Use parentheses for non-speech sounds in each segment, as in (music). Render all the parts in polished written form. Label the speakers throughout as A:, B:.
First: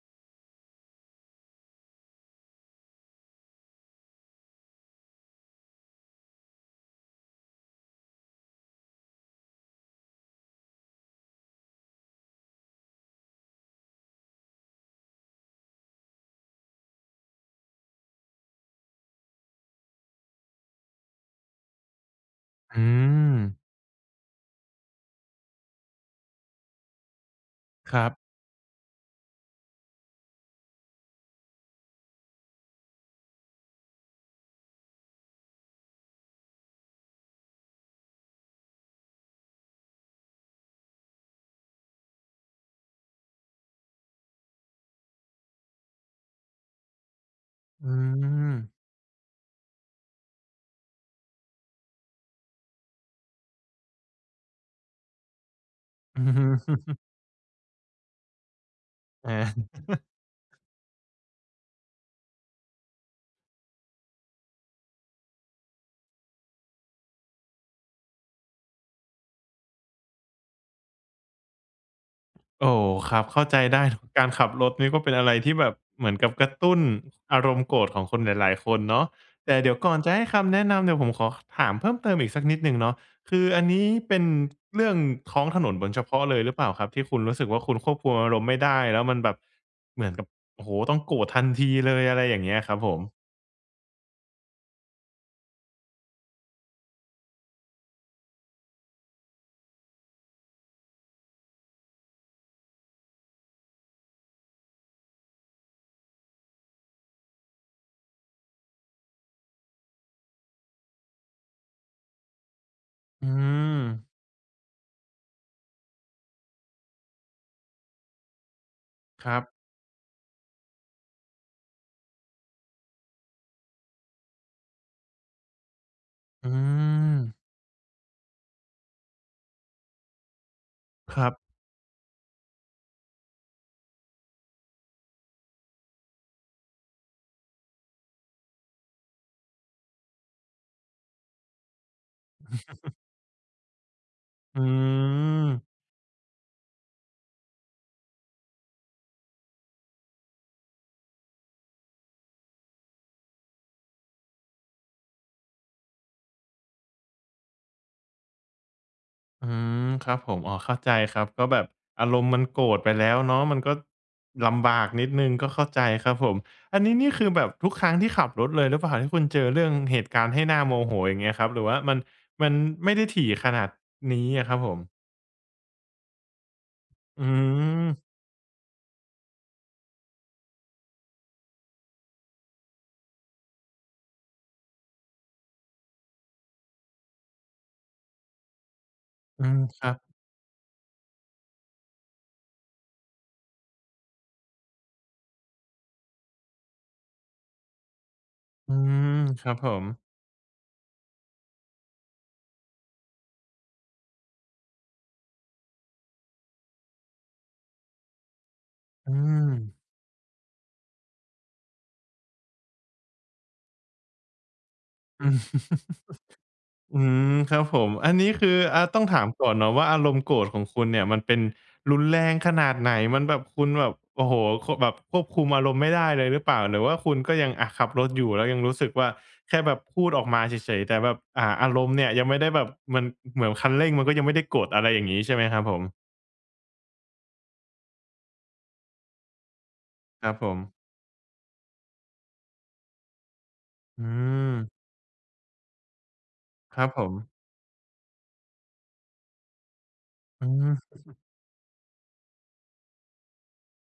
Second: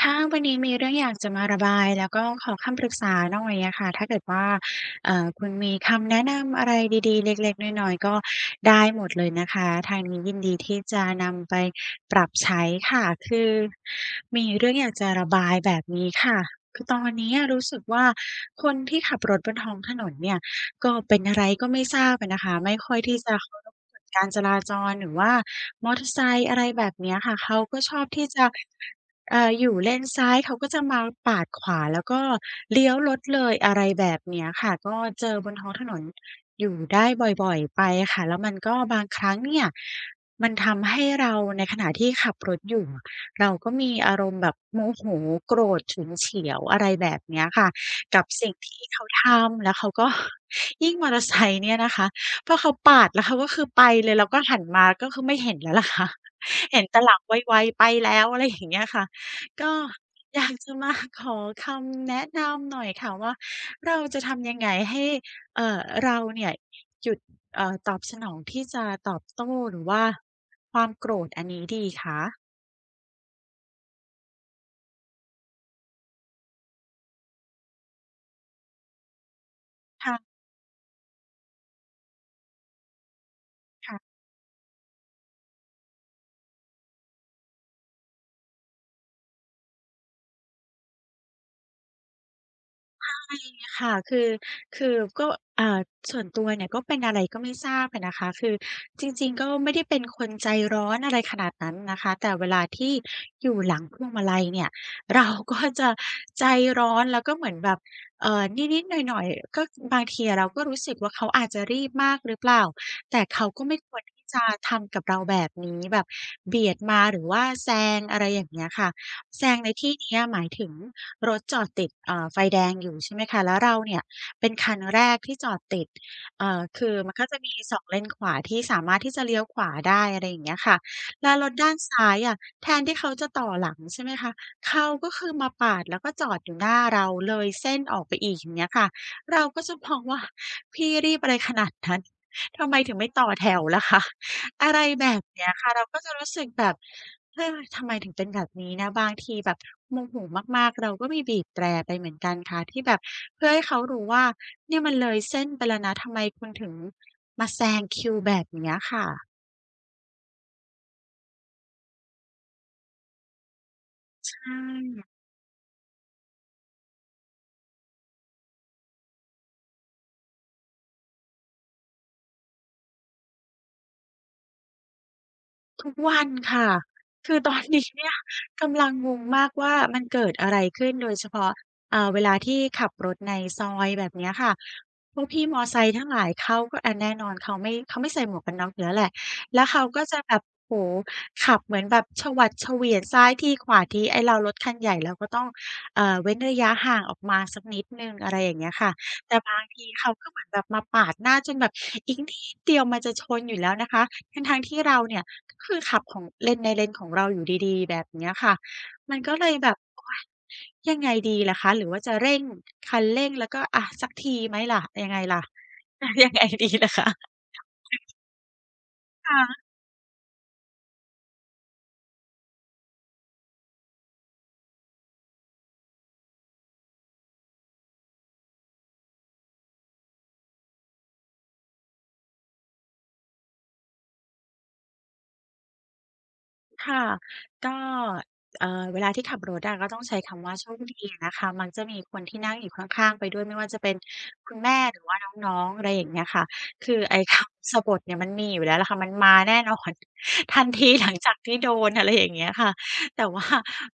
A: ค่ะวันนี้มีเรื่องอยากจะมาระบายแล้วก็ขอคำปรึกษาหน่อยอะค่ะถ้าเกิดว่าคุณมีคำแนะนำอะไรดีๆเล็กๆน้อยๆก็ได้หมดเลยนะคะทางนี้ยินดีที่จะนำไปปรับใช้ค่ะคือมีเรื่องอยากจะระบายแบบนี้ค่ะคือตอนนี้อะรู้สึกว่าคนที่ขับรถบนท้องถนนเนี่ยก็เป็นอะไรก็ไม่ทราบอะนะคะไม่
B: อื
A: ค่อยที่
B: ม
A: จะเคารพกฎการจราจรหรือว่ามอเตอร์ไซค์อะไรแบบเนี้ยค่ะเขาก็ช
B: ค
A: อ
B: รั
A: บที่
B: บ
A: จะ อยู่เลนซ้ายเขาก็จะมาปาดขวาแล้วก็เลี้ยวรถเลยอะไรแบบเนี้ยค่ะก็เจอบนท้องถนนอยู่ได้บ่อยๆไปค่ะแล้วมันก็บางครั้งเนี่ยมันทำให้เราในขณะที่ขับรถอยู่อะเราก็มีอารมณ์แบบโมโหโกรธฉุนเฉียวอะไรแบบเนี้ยค่ะ
B: อื
A: กับสิ่
B: ม
A: งที่เขาทำแล้วเขาก็ (laughs) ยิ่งมอเตอร์ไซค์เนี่ยนะคะพอเขาปาดแล้วเขาก็คือไปเลยเราก็หันมาก็คือไม่เห็นแล้วล่ะค่ะ
B: (laughs) อือ
A: (laughs)
B: ฮึ
A: เห็นแต่หลังไวๆไปแล้วอะไรอย่างเงี้ยค่ะ
B: อา
A: ก็ (laughs) อยากจะมา (laughs) ขอคำแนะนำหน่อยค่ะว่าเราจะทำยังไงให้เอ่อเราเนี่ยหยุดตอบสนองที่จะตอบโต้หรือว่าความโกรธอันนี้ดีคะ
B: โอ้ครับเข้าใจได้ (laughs) เนาะการขับรถนี่ก็เป็นอะไรที่แบบเหมือนกับกระตุ้นอารมณ์โกรธของคนหลายๆคนเนาะแต่เดี๋ยวก่อนจะให้
A: ค่ะ
B: คำแนะนำเดี๋ยวผมขอถามเพิ่มเติมอีกสักนิดหนึ่งเนาะคืออันนี้เป็
A: ค่ะ
B: นเรื่องท้องถนนบนเฉพาะเลยหรือเปล่าครับที่คุณรู้สึกว่าคุณควบคุมอารมณ์ไม่ได้แล้วมันแบบเหมือนกับโอ้โฮต้องโกรธทันทีเลยอะไรอย่างเงี้ยครับผม
A: ค่ะคือก็อ่าส่วนตัวเนี่ยก็เป็นอะไรก็ไม่ทราบอะนะคะคือจริงๆก็ไม่ได้เป็นคนใจร้อนอะไรขนาดนั้นนะคะแต่เวลาที่อยู่หลังพวงมาลัยเนี่ยเราก็จะใจร้อนแล้วก็เหมือนแบบเอ่อนิดๆหน่อยๆก็บางทีอะเราก็รู้สึกว่าเขาอาจจะรีบมากหรือเปล่าแต่
B: อื
A: เขาก็ไม่
B: ม
A: ควรที่จะทำกับเราแบบนี้แบบเบียดมาหรือว่าแซงอะไรอย่างเงี้ยค่ะ
B: ครับ
A: แซงในที่เนี้ยหมายถึง รถจอดติดเอ่าไฟแดงอยู่ใช่ไหมคะแล้วเราเนี่ยเป็นคันแรกที่จอดติด
B: อื
A: คือมัน
B: ม
A: ก็จะมีสองเลนขวาที่สามารถที่จะเลี้ยวขวาได้อะไรอย่างเงี้ยค่ะ
B: ครั
A: แล้
B: บ
A: วรถด้านซ้ายอะแทนที่เขาจะต่อหลังใช่ไหมคะเขาก็คือมาปาดแล้วก็จอดอยู่หน้าเราเลยเส้นออกไปอีกอย่างเงี้ยค่ะเราก็จะมองว่าพี่รีบอะไรขนาดนั้นทำไมถึงไม่ต่อแถวล่ะคะ
B: อื
A: อะไรแบบ
B: ม
A: เนี้ยค่ะเราก็จะรู้สึกแบบเฮ้ยทำไมถึงเป็นแบบนี้นะบางทีแบบโมโหมากๆเราก็มีบีบแตรไปเหมือนกันค่ะที่แบบเพื่อให้เขารู้ว่าเนี่ยมันเลยเส้นไปแล้วนะทำไมคุณถึงมาแซงคิวแบบเนี้ยค่ะ
B: อืมครับผมอ๋อเข้าใจครับก็แบบอารมณ์มันโกรธไปแล้วเนาะมันก็
A: ใช
B: ลำบากนิด
A: ่
B: หนึ่งก็เข้าใจครับผมอันนี้นี่คือแบบทุกครั้งที่ขับรถเลยหรือเปล่าที่คุณเจอเรื่องเหตุการณ์ให้น่าโมโหอย่างเงี้ยครับหรือว่ามันมันไม่ได้ถี่ขนาดนี้อะครับผม
A: ทุกวันค่ะ
B: อื
A: คือตอน
B: ม
A: นี้เนี่ย (laughs) กำลังงงมากว่ามันเกิดอะไรขึ้นโดยเฉพาะเวลาที่ขับรถในซอยแบบเนี้ยค่ะพวกพี่มอไซค์ทั้งหลายเขาก็อะแน่นอนเขาไม่ใส่หมวกกันน็อกอยู่แล้วแหละ
B: อืม
A: แล้ว
B: ค
A: เขา
B: รับ
A: ก็จะแบบโอ้โฮขับเหมือนแบบฉวัดเฉวียนซ้ายทีขวาทีไอ้เรารถคันใหญ่เราก็ต้องเว้นระยะห่างออกมาสักนิดหนึ่งอะไรอย่างเงี้
B: อื
A: ยค่ะ
B: ม
A: แต่
B: ครับ
A: บาง
B: ผม
A: ทีเขาก็เหมือนแบบมาปาดหน้าจนแบบอีกนิดเดียวมันจะชนอยู่แล้วนะคะทั้งๆที่เราเนี่ยก็คือขับของเลนในเลนของเราอยู่ดีๆแบบเนี้ยค่ะ
B: อื
A: มันก็เล
B: ม
A: ยแบบโอ๊ยยังไงดีล่ะคะหรือว่าจะเร่งคันเร่งแล้วก็อะสักทีไหมล่ะยังไง
B: อืม
A: ล่ะ (laughs) ยังไงดีล่ะ
B: อื
A: คะ
B: มครับผมอันนี้คืออาต้องถามก่อน
A: ค่ะ
B: เนาะว่าอารมณ์โกรธของคุณเนี่ยมันเป็นรุนแรงขนาดไหนมันแบบคุณแบบโอ้โฮแบบควบคุมอารมณ์ไม่ได้เลยหรือเปล่าหรือว่าคุณก็ยังอะขับรถอยู่แล้วยังรู้สึกว่าแค่แบบพูดออกมาเฉยๆแต่แบบอารมณ์เนี่ยยังไม่ได้แบบมันเหมือนคันเร่งมันก็ยังไม่ได้กดอะไรอย่างงี้ใช่ไหมครับผม
A: ค่ะก็เวลาที่ขับรถอะก็ต้องใช้
B: ครับผ
A: คำว่า
B: ม
A: โชคดีอะนะคะมักจะมีคนที่นั่งอยู่ข้างๆไปด้วยไม่ว่าจะเป็น
B: อื
A: คุ
B: ม
A: ณแม่หรือว่าน้องๆอะไรอย่างเงี้ยค่ะ
B: ครับ
A: คือ
B: ผม
A: ไอ้คำสะบทเนี่ยมันมีอยู่แล้วล่ะค่ะมันมาแน่นอน
B: อื
A: (laughs) ทัน
B: ม
A: ทีหลังจากที่โดนอะไรอย่างเงี้ยค่ะแต่ว่า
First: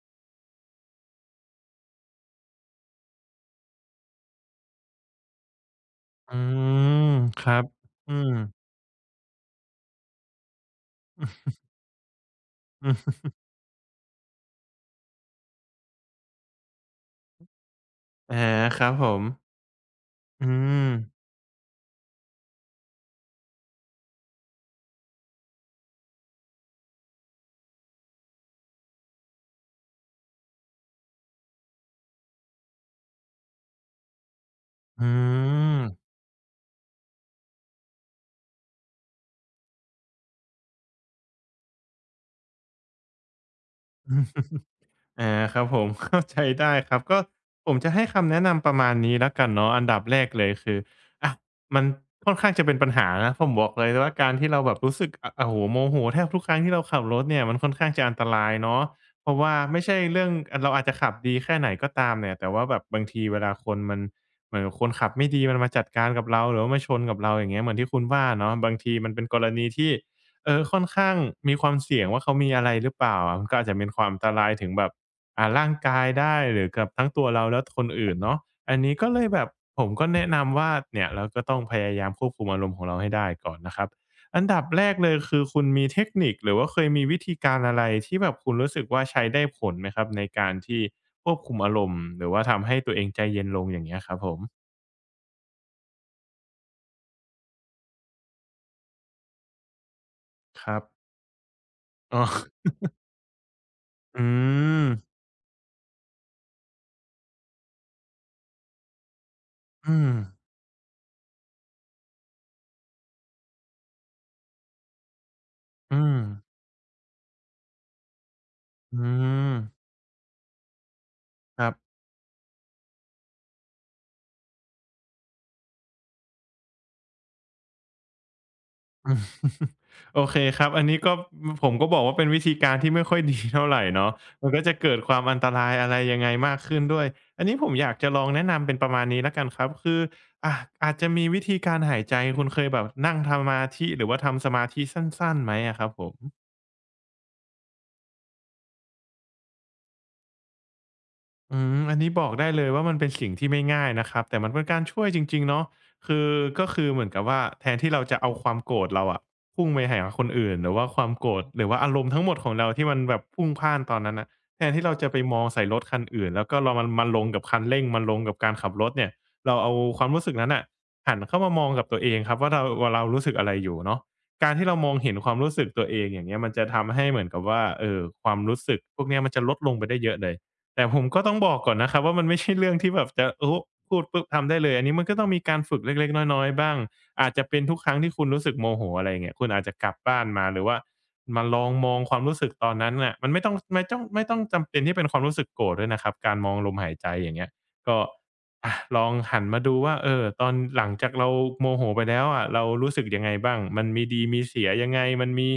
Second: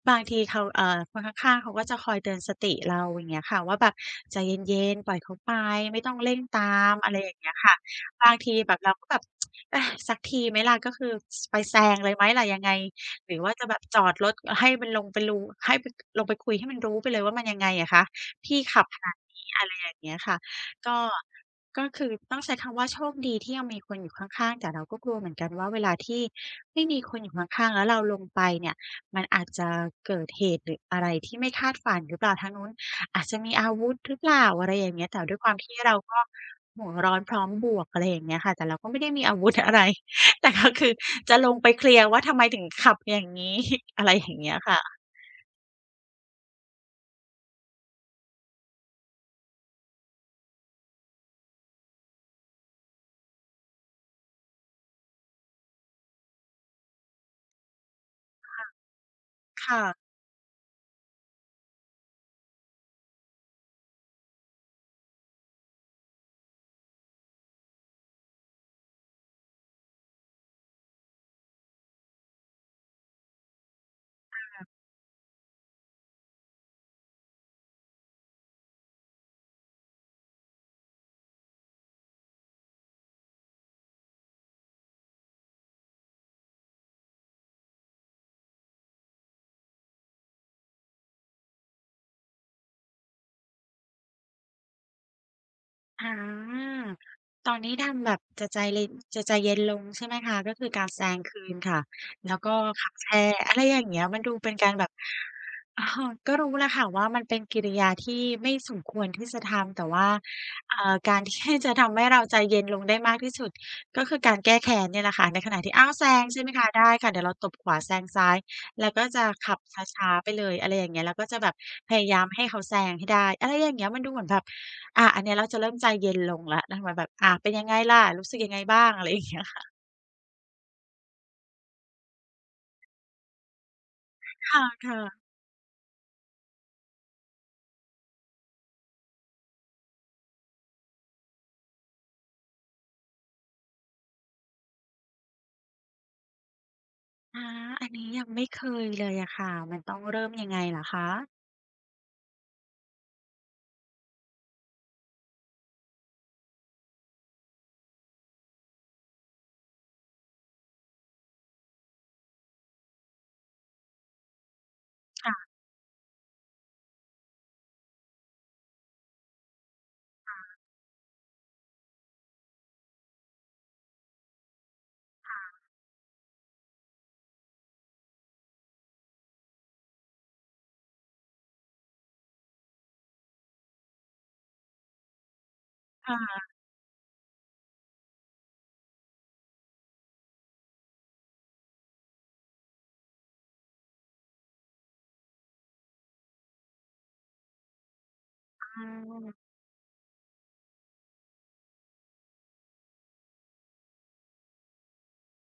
A: บางทีเขาคนข้างๆเขาก็จะคอยเตือนสติเราอย่างเงี้ยค่ะว่าแบบใจเย็นๆปล่อยเขาไปไม่ต้อง
B: อื
A: เร่งตาม
B: ม
A: อะไรอย่าง
B: ค
A: เงี้
B: รั
A: ย
B: บ
A: ค่ะ
B: อืม
A: บางทีแบบเราก็แบบเออสักทีไหมล่ะก็คือสไปแซงเลยไหมล่ะยังไง
B: อือ
A: หรือว่าจะแบบจอดรถให้มันลงไปรูให้ไปลงไปคุยให้มันรู้ไปเลยว่ามันยังไงอะคะ
B: อา
A: พี่
B: ค
A: ขับ
B: รับ
A: ข
B: ผ
A: นาด
B: ม
A: นี้อะไรอย่างเงี้ยค่ะ
B: อืม
A: ก็ก็คือต้องใช้คำว่าโชคดีที่ยังมีคนอยู่ข้างๆแต่เราก็กลัวเหมือนกันว่าเวลาที่ไม่มีคนอยู่ข้างๆแล้วเราลงไปเนี่ยมันอาจจะเกิดเหตุหรืออะไรที่ไม่คาดฝันหรือเปล่าทางนู้น อาจจะมีอาวุธหรือเปล่าอะไรอย่าง
B: อื
A: เงี้ยแต่ด้วยความที่เรา
B: ม
A: ก็หัวร้อนพร้อมบวกอะไรอย่างเงี้ยค่ะแต่เราก็ไม่ได้มีอาวุธอะไร (laughs) แต่ก็คือจะลงไปเคลียร์ว่าทำไมถึงขับอย่างงี้ (laughs) อะไรอย่างเงี้ยค่ะ
B: อาครับผม (laughs) เข้าใจได้ครับก็ผมจะให้คำแนะนำประมาณนี้แล้วกันเนาะอันดับแรกเลยคืออะมันค่อนข้างจะเป็นปัญหานะผมบอกเลยว่าการที่เราแบบรู้สึกอะโอ้โหโมโหแทบทุกครั้งที่เราขับรถเนี่ยมันค่อนข้างจะอันตรายเนาะเพราะว่าไม่
A: ค่ะ
B: ใช่เรื่องเราอาจจะขับดีแค่ไหนก็ตามเนี่ยแต่ว่าแบบบางทีเวลาคนมันเหมือนคนขับไม่ดีมันมาจัดการกับเราหรือว่ามาชนกับเราอย่างเงี้ยเหมือนที่คุณว่าเนาะบางทีมันเป็นกรณีที่เออค่อนข้างมีความเสี่ยงว่าเขามีอะไรหรือเปล่าอะมันก็อาจจะเป็นความอันตรายถึงแบบ ร่างกายได้หรือกับทั้งตัวเราและคนอื่นเนาะอันนี้ก็เลยแบบผมก็แนะนำว่าเนี่ยเราก็ต้องพยายามควบคุมอารมณ์ของเราให้ได้ก่อนนะครับอันดับแรกเลยคือคุณมีเทคนิคหรือว่าเคยมีวิธีการอะไรที่แบบคุณรู้สึกว่าใช้ได้ผลไหมครับในการที่ควบคุมอารมณ์หรือว่าทำให้ตัวเองใจเย็นลงอย่างเงี้ยครับผม
A: อาตอนนี้ทำแบบจะใจเย็นลงใช่ไหมคะก็
B: ค
A: คือ
B: รับ
A: การแซงคืนค่ะ
B: อ๋
A: แล้วก็
B: อ
A: ขับแช่อะไรอย่างเงี้ยมัน
B: อื
A: ดูเป็นการ
B: ม
A: แบบเออก็รู้แหละค่ะว่ามันเป็นกิริยาที่ไม่สมควรที่จะทำแต่
B: อื
A: ว่า
B: ม
A: การที่จะทำให้เราใจเย็นลงได้มากที่สุดก็คือการแก้แค้นเนี่ยแหละค่ะในขณะที่อ้าว
B: อื
A: แซ
B: ม
A: งใช่ไหมคะได้ค่ะเดี๋ยวเราตบขวาแซงซ้ายแล้ว
B: อื
A: ก็จะขั
B: ม
A: บช้าๆไปเลยอะไรอย่างเงี้ยแล้วก็จะแบบ
B: ครับ
A: พยายามให้เขาแซงให้ได้อะไรอย่างเงี้ยมันดูเหมือนแบบ อันเนี้ยเราจะเริ่มใจเย็นลงแล้วนะคะเหมแบบเป็นยังไงล่ะรู้สึกยังไงบ้างอะ
B: (laughs)
A: ไร
B: อื
A: อ
B: ม
A: ย่างเงี้ยค
B: (laughs) โอเคครับ อันนี้ก็ผมก็บอกว่าเป็นวิธีการที่ไม่ค่อยดีเท่าไหร่เนาะมัน
A: ่
B: ก็จะเกิ
A: ะ
B: ดความอันตรายอะไรยังไงมากขึ้นด้วย อันนี้ผมอยากจะลองแนะนำเป็นประมาณนี้แล้วกันครับ คืออาอาจจะมีวิธีการหายใจคุณเคยแบบนั่งทำสมาธิหรือว่าทำสมาธิสั้นๆไหมอะครับผม
A: ๆอันนี้ยังไม่เคยเลยอะค่ะ มันต้องเริ่มยังไงเหรอคะ
B: อันนี้บอกได้เลยว่ามันเป็นสิ่งที่ไม่ง่ายนะครับแต่มันเป็นการช่วยจริงๆเนาะคือก็คือเหมือนกับว่าแทนที่เราจะเอาความโกรธเราอะพุ่งไปหาคนอื่นหรือว่าความโกรธหรือว่าอารมณ์ทั้งหมดของเราที่มันแบบพลุ่งพล่านตอนนั้นน่ะแทนที่เราจะไปมองใส่รถคันอื่นแล้วก็เรามันลงกับคันเร่งมันลงกับการขับรถเนี่ยเราเอาความรู้สึกนั้นน่ะหันเข้ามามองกับตัวเองครับว่าเราว่าเรารู้สึกอะไรอยู่เนาะการที่เรามองเห็นความรู้สึกตัวเองอย่างเงี้ยมันจะทำให้เหมือนกับว่าความรู้สึกพวกเนี้ยมันจะลดลงไปได้เยอะเลย แต่ผมก็ต้องบอกก่อนนะครับว่ามันไม่ใช่เรื่องที่แบบจะโอ้พูดปุ๊บทำได้เลยอันนี้มันก็ต้องมีการฝึกเล็กๆน้
A: ค่ะ
B: อยๆบ้างอาจจะเป็นทุกครั้งที่คุณรู้สึกโมโหอะไรอย่างเงี้ยคุณอาจจะกลับบ้านมาหรือว่ามาลองมองความรู้สึกตอนนั้นน่ะมันไม่ต้องไม่จ้องไม่ต้องจำเป็นที่เป็นความรู้สึกโกรธด้วยนะครับการมองลมหายใจอย่างเงี้ยก็อะ
A: อื
B: ลองหัน
A: ม
B: มาดูว่าเออตอนหลังจากเราโมโหไปแล้วอะเรารู้สึกยังไงบ้างมันมีดีมีเสียยังไงมันมี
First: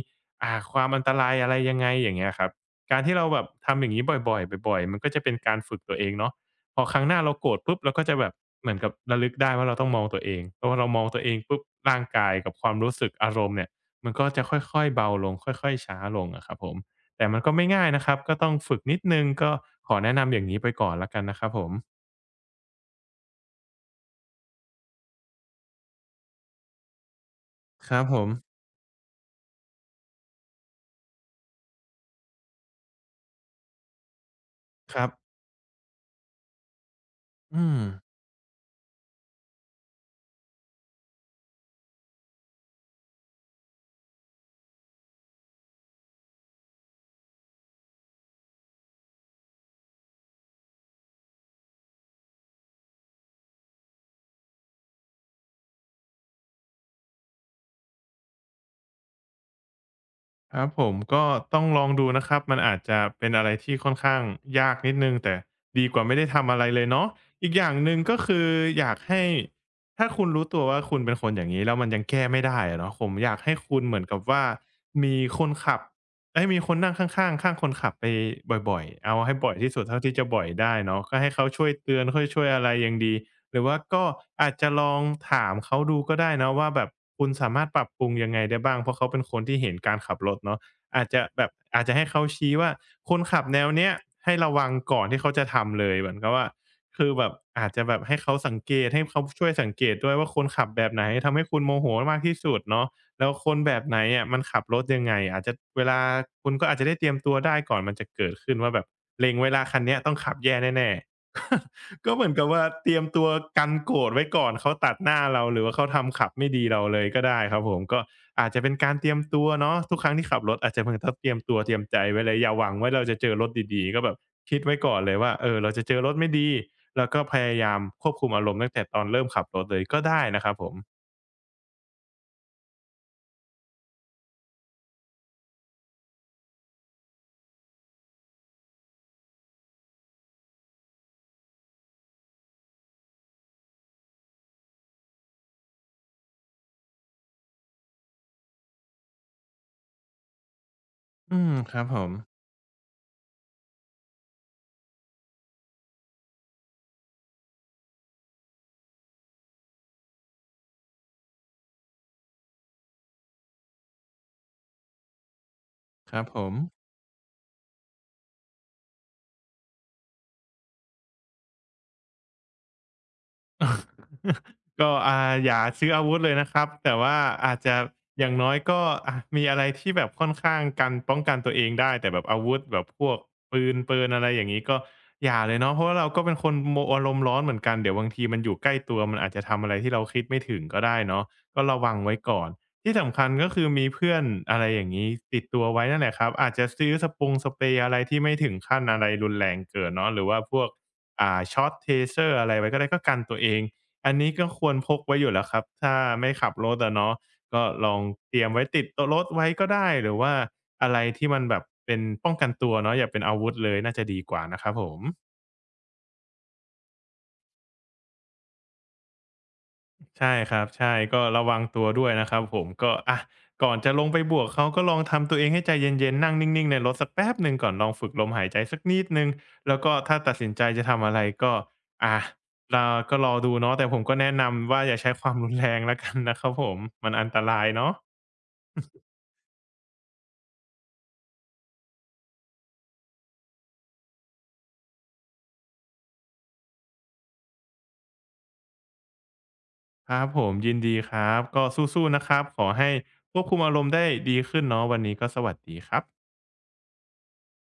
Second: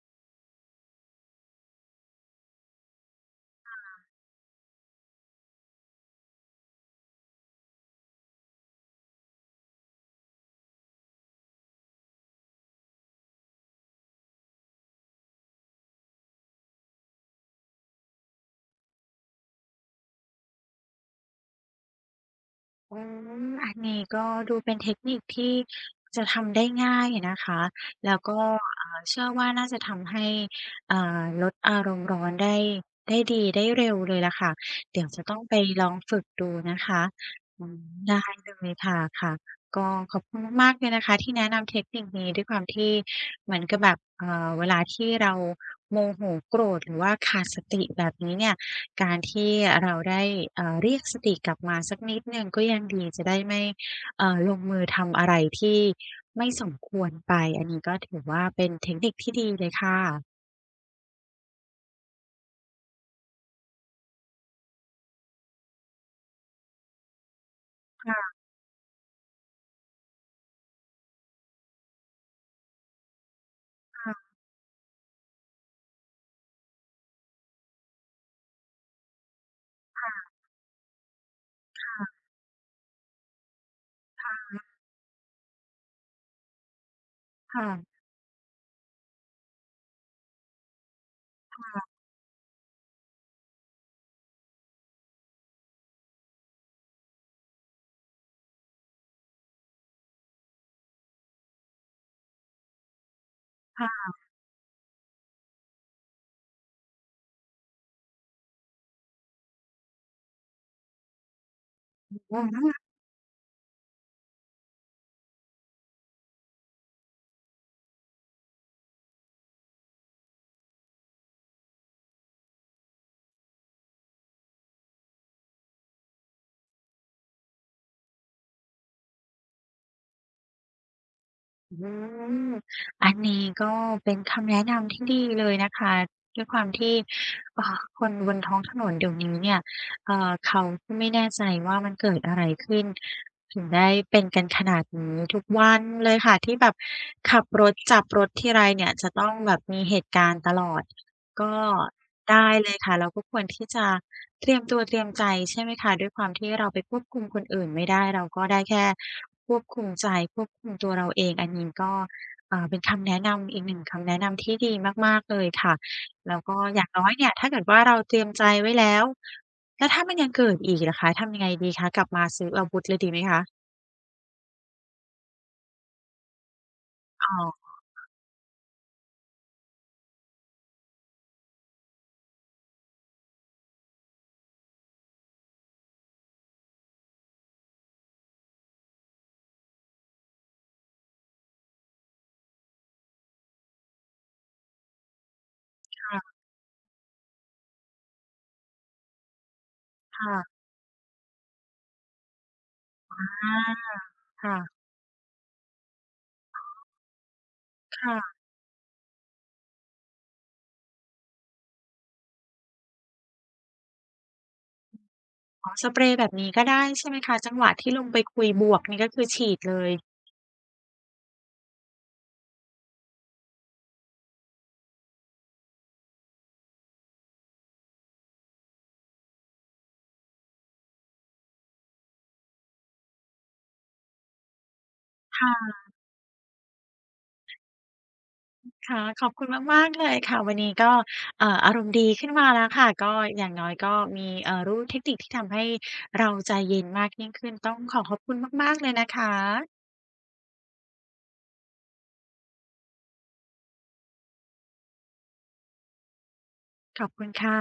B: ความอันตรายอะไรยังไงอย่างเงี้ยครับ การที่เราแบบทำอย่างนี้บ่อยๆบ่อยๆมันก็จะเป็นการฝึกตัวเองเนาะพอครั้งหน้าเราโกรธปุ๊บเราก็จะแบบเหมือนกับระลึกได้ว่าเราต้องมองตัวเองเพราะว่าเรามองตัวเองปุ๊บร่างกายกับความรู้สึกอารมณ์เนี่ยมันก็จะค่อยๆเบาลงค่อยๆช้าลงอะครับผม แต่มันก็ไม่ง่ายนะครับก็ต้องฝึกนิดหนึ่งก็ขอแนะนำอย่างนี้ไปก่อนแล้วกันนะครับผม
A: ออันนี้ก็ดูเป็นเทคนิคที่จะทำได้ง่ายอะนะคะ
B: ครับผ
A: แล้ว
B: ม
A: ก็เชื่อว่าน่าจะทำให้อ่าลดอารมณ์ร้อนได้ได้ดีได้เร็วเลยล่ะค่ะ
B: ค
A: เดี๋
B: รั
A: ยว
B: บ
A: จะต้องไปลองฝึกดูนะคะ
B: อื
A: อื
B: ม
A: มได้เลยค่ะค่ะ ก็ขอบคุณมากๆเลยนะคะที่แนะนำเทคนิคนี้ด้วยความที่เหมือนกับแบบเวลาที่เราโมโหโกรธหรือว่าขาดสติแบบนี้เนี่ย การที่เราได้เรียกสติกลับมาสักนิดหนึ่งก็ยังดีจะได้ไม่ลงมือทำอะไรที่ไม่สมควรไปอันนี้ก็ถือว่าเป็นเทคนิคที่ดีเลยค่ะ
B: ครับผมก็ต้องลองดูนะครับมันอาจจะเป็นอะไรที่ค่อนข้างยากนิดหนึ่งแต่ดีกว่าไม่ได้ทำอะไรเลยเนาะอีกอย่างหนึ่งก็
A: ค่ะ
B: คืออยากให้ถ้าคุณรู้ตัวว่าคุณเป็นคนอย่างนี้แล้วมันยังแก้ไม่ได้อะเนาะผมอยากให้คุณเหมือนกับว่ามีคนขับไอ้ยมีคนนั่งข้างๆข้างคนขับไปบ่อยๆเอาให้บ่อยที่สุดเท่าที่จะบ่อยได้เนาะก็ให้เขาช่วยเตือนค่อยช่วยอะไรยังดี หรือว่าก็อาจจะลองถามเขาดูก็ได้เนาะว่าแบบคุณสามาร
A: ค่ะ
B: ถปรับปรุงยังไงได้บ้างเพราะเขาเป็นคนที่เห็นการขับรถเนาะอาจจะแบบอาจจะให้เขาชี้ว่าคนขับแนวเนี้ยให้ระวังก่อนที่เขาจะทำเลยเหมือนกับว่าคือแบบอาจจะแบบให้เขาสังเกตให้เขาช่วยสังเกตด้วยว่าคนขับแบบไหนทำให้คุณโมโหมากที่สุดเนาะแล้วคนแบ
A: ค
B: บไหน
A: ่
B: อะมันขับรถยังไงอาจจะเวลาคุณก็อาจจะได้เตรียมตัวได้ก่อนมันจะเกิดขึ้นว่าแบบเล็งไว้แล้วคันเนี้ยต้องขับแย่แน่ๆ (laughs) ก็เหมือนกับ
A: ะ
B: ว่าเตรียมตัวกันโกรธไว้ก่อนเขาตัดหน้าเราหรือว่าเขาทำขับไม่ดีเราเลยก็ได้ครับผมก็อาจจะเป็นการเตรียมตัวเนาะทุกครั้งที่ขับรถอาจจะเพิ่งต้องเตรียมตัวเตรียมใจไว้เลยอย่าหวังว่าเราจะเจอรถดีๆก็แบบคิดไว้ก่อนเลยว่าเออเราจะเจอรถไม่ดีแล้วก็พยายามควบคุมอารมณ์ตั้งแต่ตอนเริ่มขับรถเลยก็ได้นะครับผม
A: อืมอันนี้ก็เป็นคำแนะนำที่ดีเลยนะคะด้วยความที่คนบนท้องถนนเดี๋ยวนี้เนี่ยเขาก็ไม่แน่ใจว่ามันเกิดอะไรขึ้นถึงได้เป็นกันขนาดนี้ทุกวันเลยค่ะที่แบบขับรถจับรถทีไรเนี่ยจะต้องแบบมีเหตุการณ์ตลอด
B: อืม
A: ก็
B: ครับผม
A: ได้เลยค่ะเราก็ควรที่จะเตรียมตัวเตรียมใจใช่ไหมคะด้วยความที่เราไปควบคุมคนอื่นไม่ได้เราก็ได้แค่ควบคุมใจควบคุมตัวเราเองอันนี้ก็เป็นคำแนะนำอีกหนึ่งคำแนะนำที่ดีมากๆเลยค่ะ
B: ครับผ
A: แล้ว
B: ม
A: ก็อย่างน้อยเนี่ยถ้าเกิดว่าเราเตรียมใจไว้แล้วแล้วถ้ามันยังเกิดอีกล่ะคะทำยังไงดีคะกลับมาซื้ออาวุธเลยดีไหมคะ
B: (laughs) ก็อย่าซื้ออาวุธเลยนะครับแต่ว่า
A: อ๋
B: อาจ
A: อ
B: จะอย่างน้อยก็อะมีอะไรที่แบบค่อนข้างกันป้องกันตัวเองได้แต่แบบอาวุธแบบพวกปืนเปินอะไรอย่างงี้ก็อย่าเลยเนาะเพราะว่าเราก็เป็นคนโมอารมณ์ร้อนเหมือนกันเดี๋ยวบางทีมันอยู่ใกล้ตัวมันอาจจะทำอะไรที่เราคิดไม่ถึงก็ได้เนาะก็ระวังไว้ก่อนที่สำคัญก็คือมีเพื่อนอะไรอย่างงี้ติดตัวไว้
A: ค
B: นั่นแหละครับ
A: ่
B: อาจจะซื้อสเปรย์อะไรที่ไม่ถึงขั้นอะไรรุนแรงเกินเนาะหรือว่าพ
A: ะ
B: วก ช็อตเทเซอร์อะไรไว้ก็ได้ก็
A: ๆ
B: กันตัวเองอันนี้ก็
A: ค่ะ
B: ควรพกไว้อยู่แล้วครับถ้าไม่ขับรถอะเนาะก็ลองเต
A: ค่ะ
B: รียมไว้ติดโตัวรถไว้ก็ได้หรือว่าอะไรที่มันแบบเป็นป้องกันตัวเนาะอย่าเป็นอาวุธเลยน่าจะดีกว่านะครับผม
A: อ๋อสเปรย์แบบนี้ก็ได้ใช่ไหมคะจังหวะที่ลงไปคุยบวกนี่ก็คือฉีดเลย
B: ใช่ครับใช่ก็ระวังตัวด้วยนะครับผมก็อะก่อนจะลงไปบวกเขาก็ลองทำตัวเองให้ใจเย็นๆนั่งนิ่งๆในรถสักแป๊บหนึ่งก่อนลองฝึกลมหายใจสักนิดหนึ่งแล้วก็ถ้าตัดสินใจจะทำอะไรก็อะรอก็รอดูเนาะแต่ผมก็แนะนำว่าอย่าใช้ความรุนแร
A: ค่ะ
B: งแล้วกันนะครับผมมันอันตรายเนาะ
A: ค่ะขอบคุณมากๆเลยค่ะวันนี้ก็อารมณ์ดีขึ้นมาแล้วค่ะก็อย่างน้อยก็มีรู้เทคนิคที่ทำให้เราใจเย็นมากยิ่งขึ้นต้องขอขอบคุณมากๆเลยนะคะ
B: ครับผมยินดีครับก็สู้ๆนะครับขอให้ควบคุมอารมณ์ได้ดีขึ้นเนาะวันนี้ก็สวัสดีครับ
A: ขอบคุณค่ะ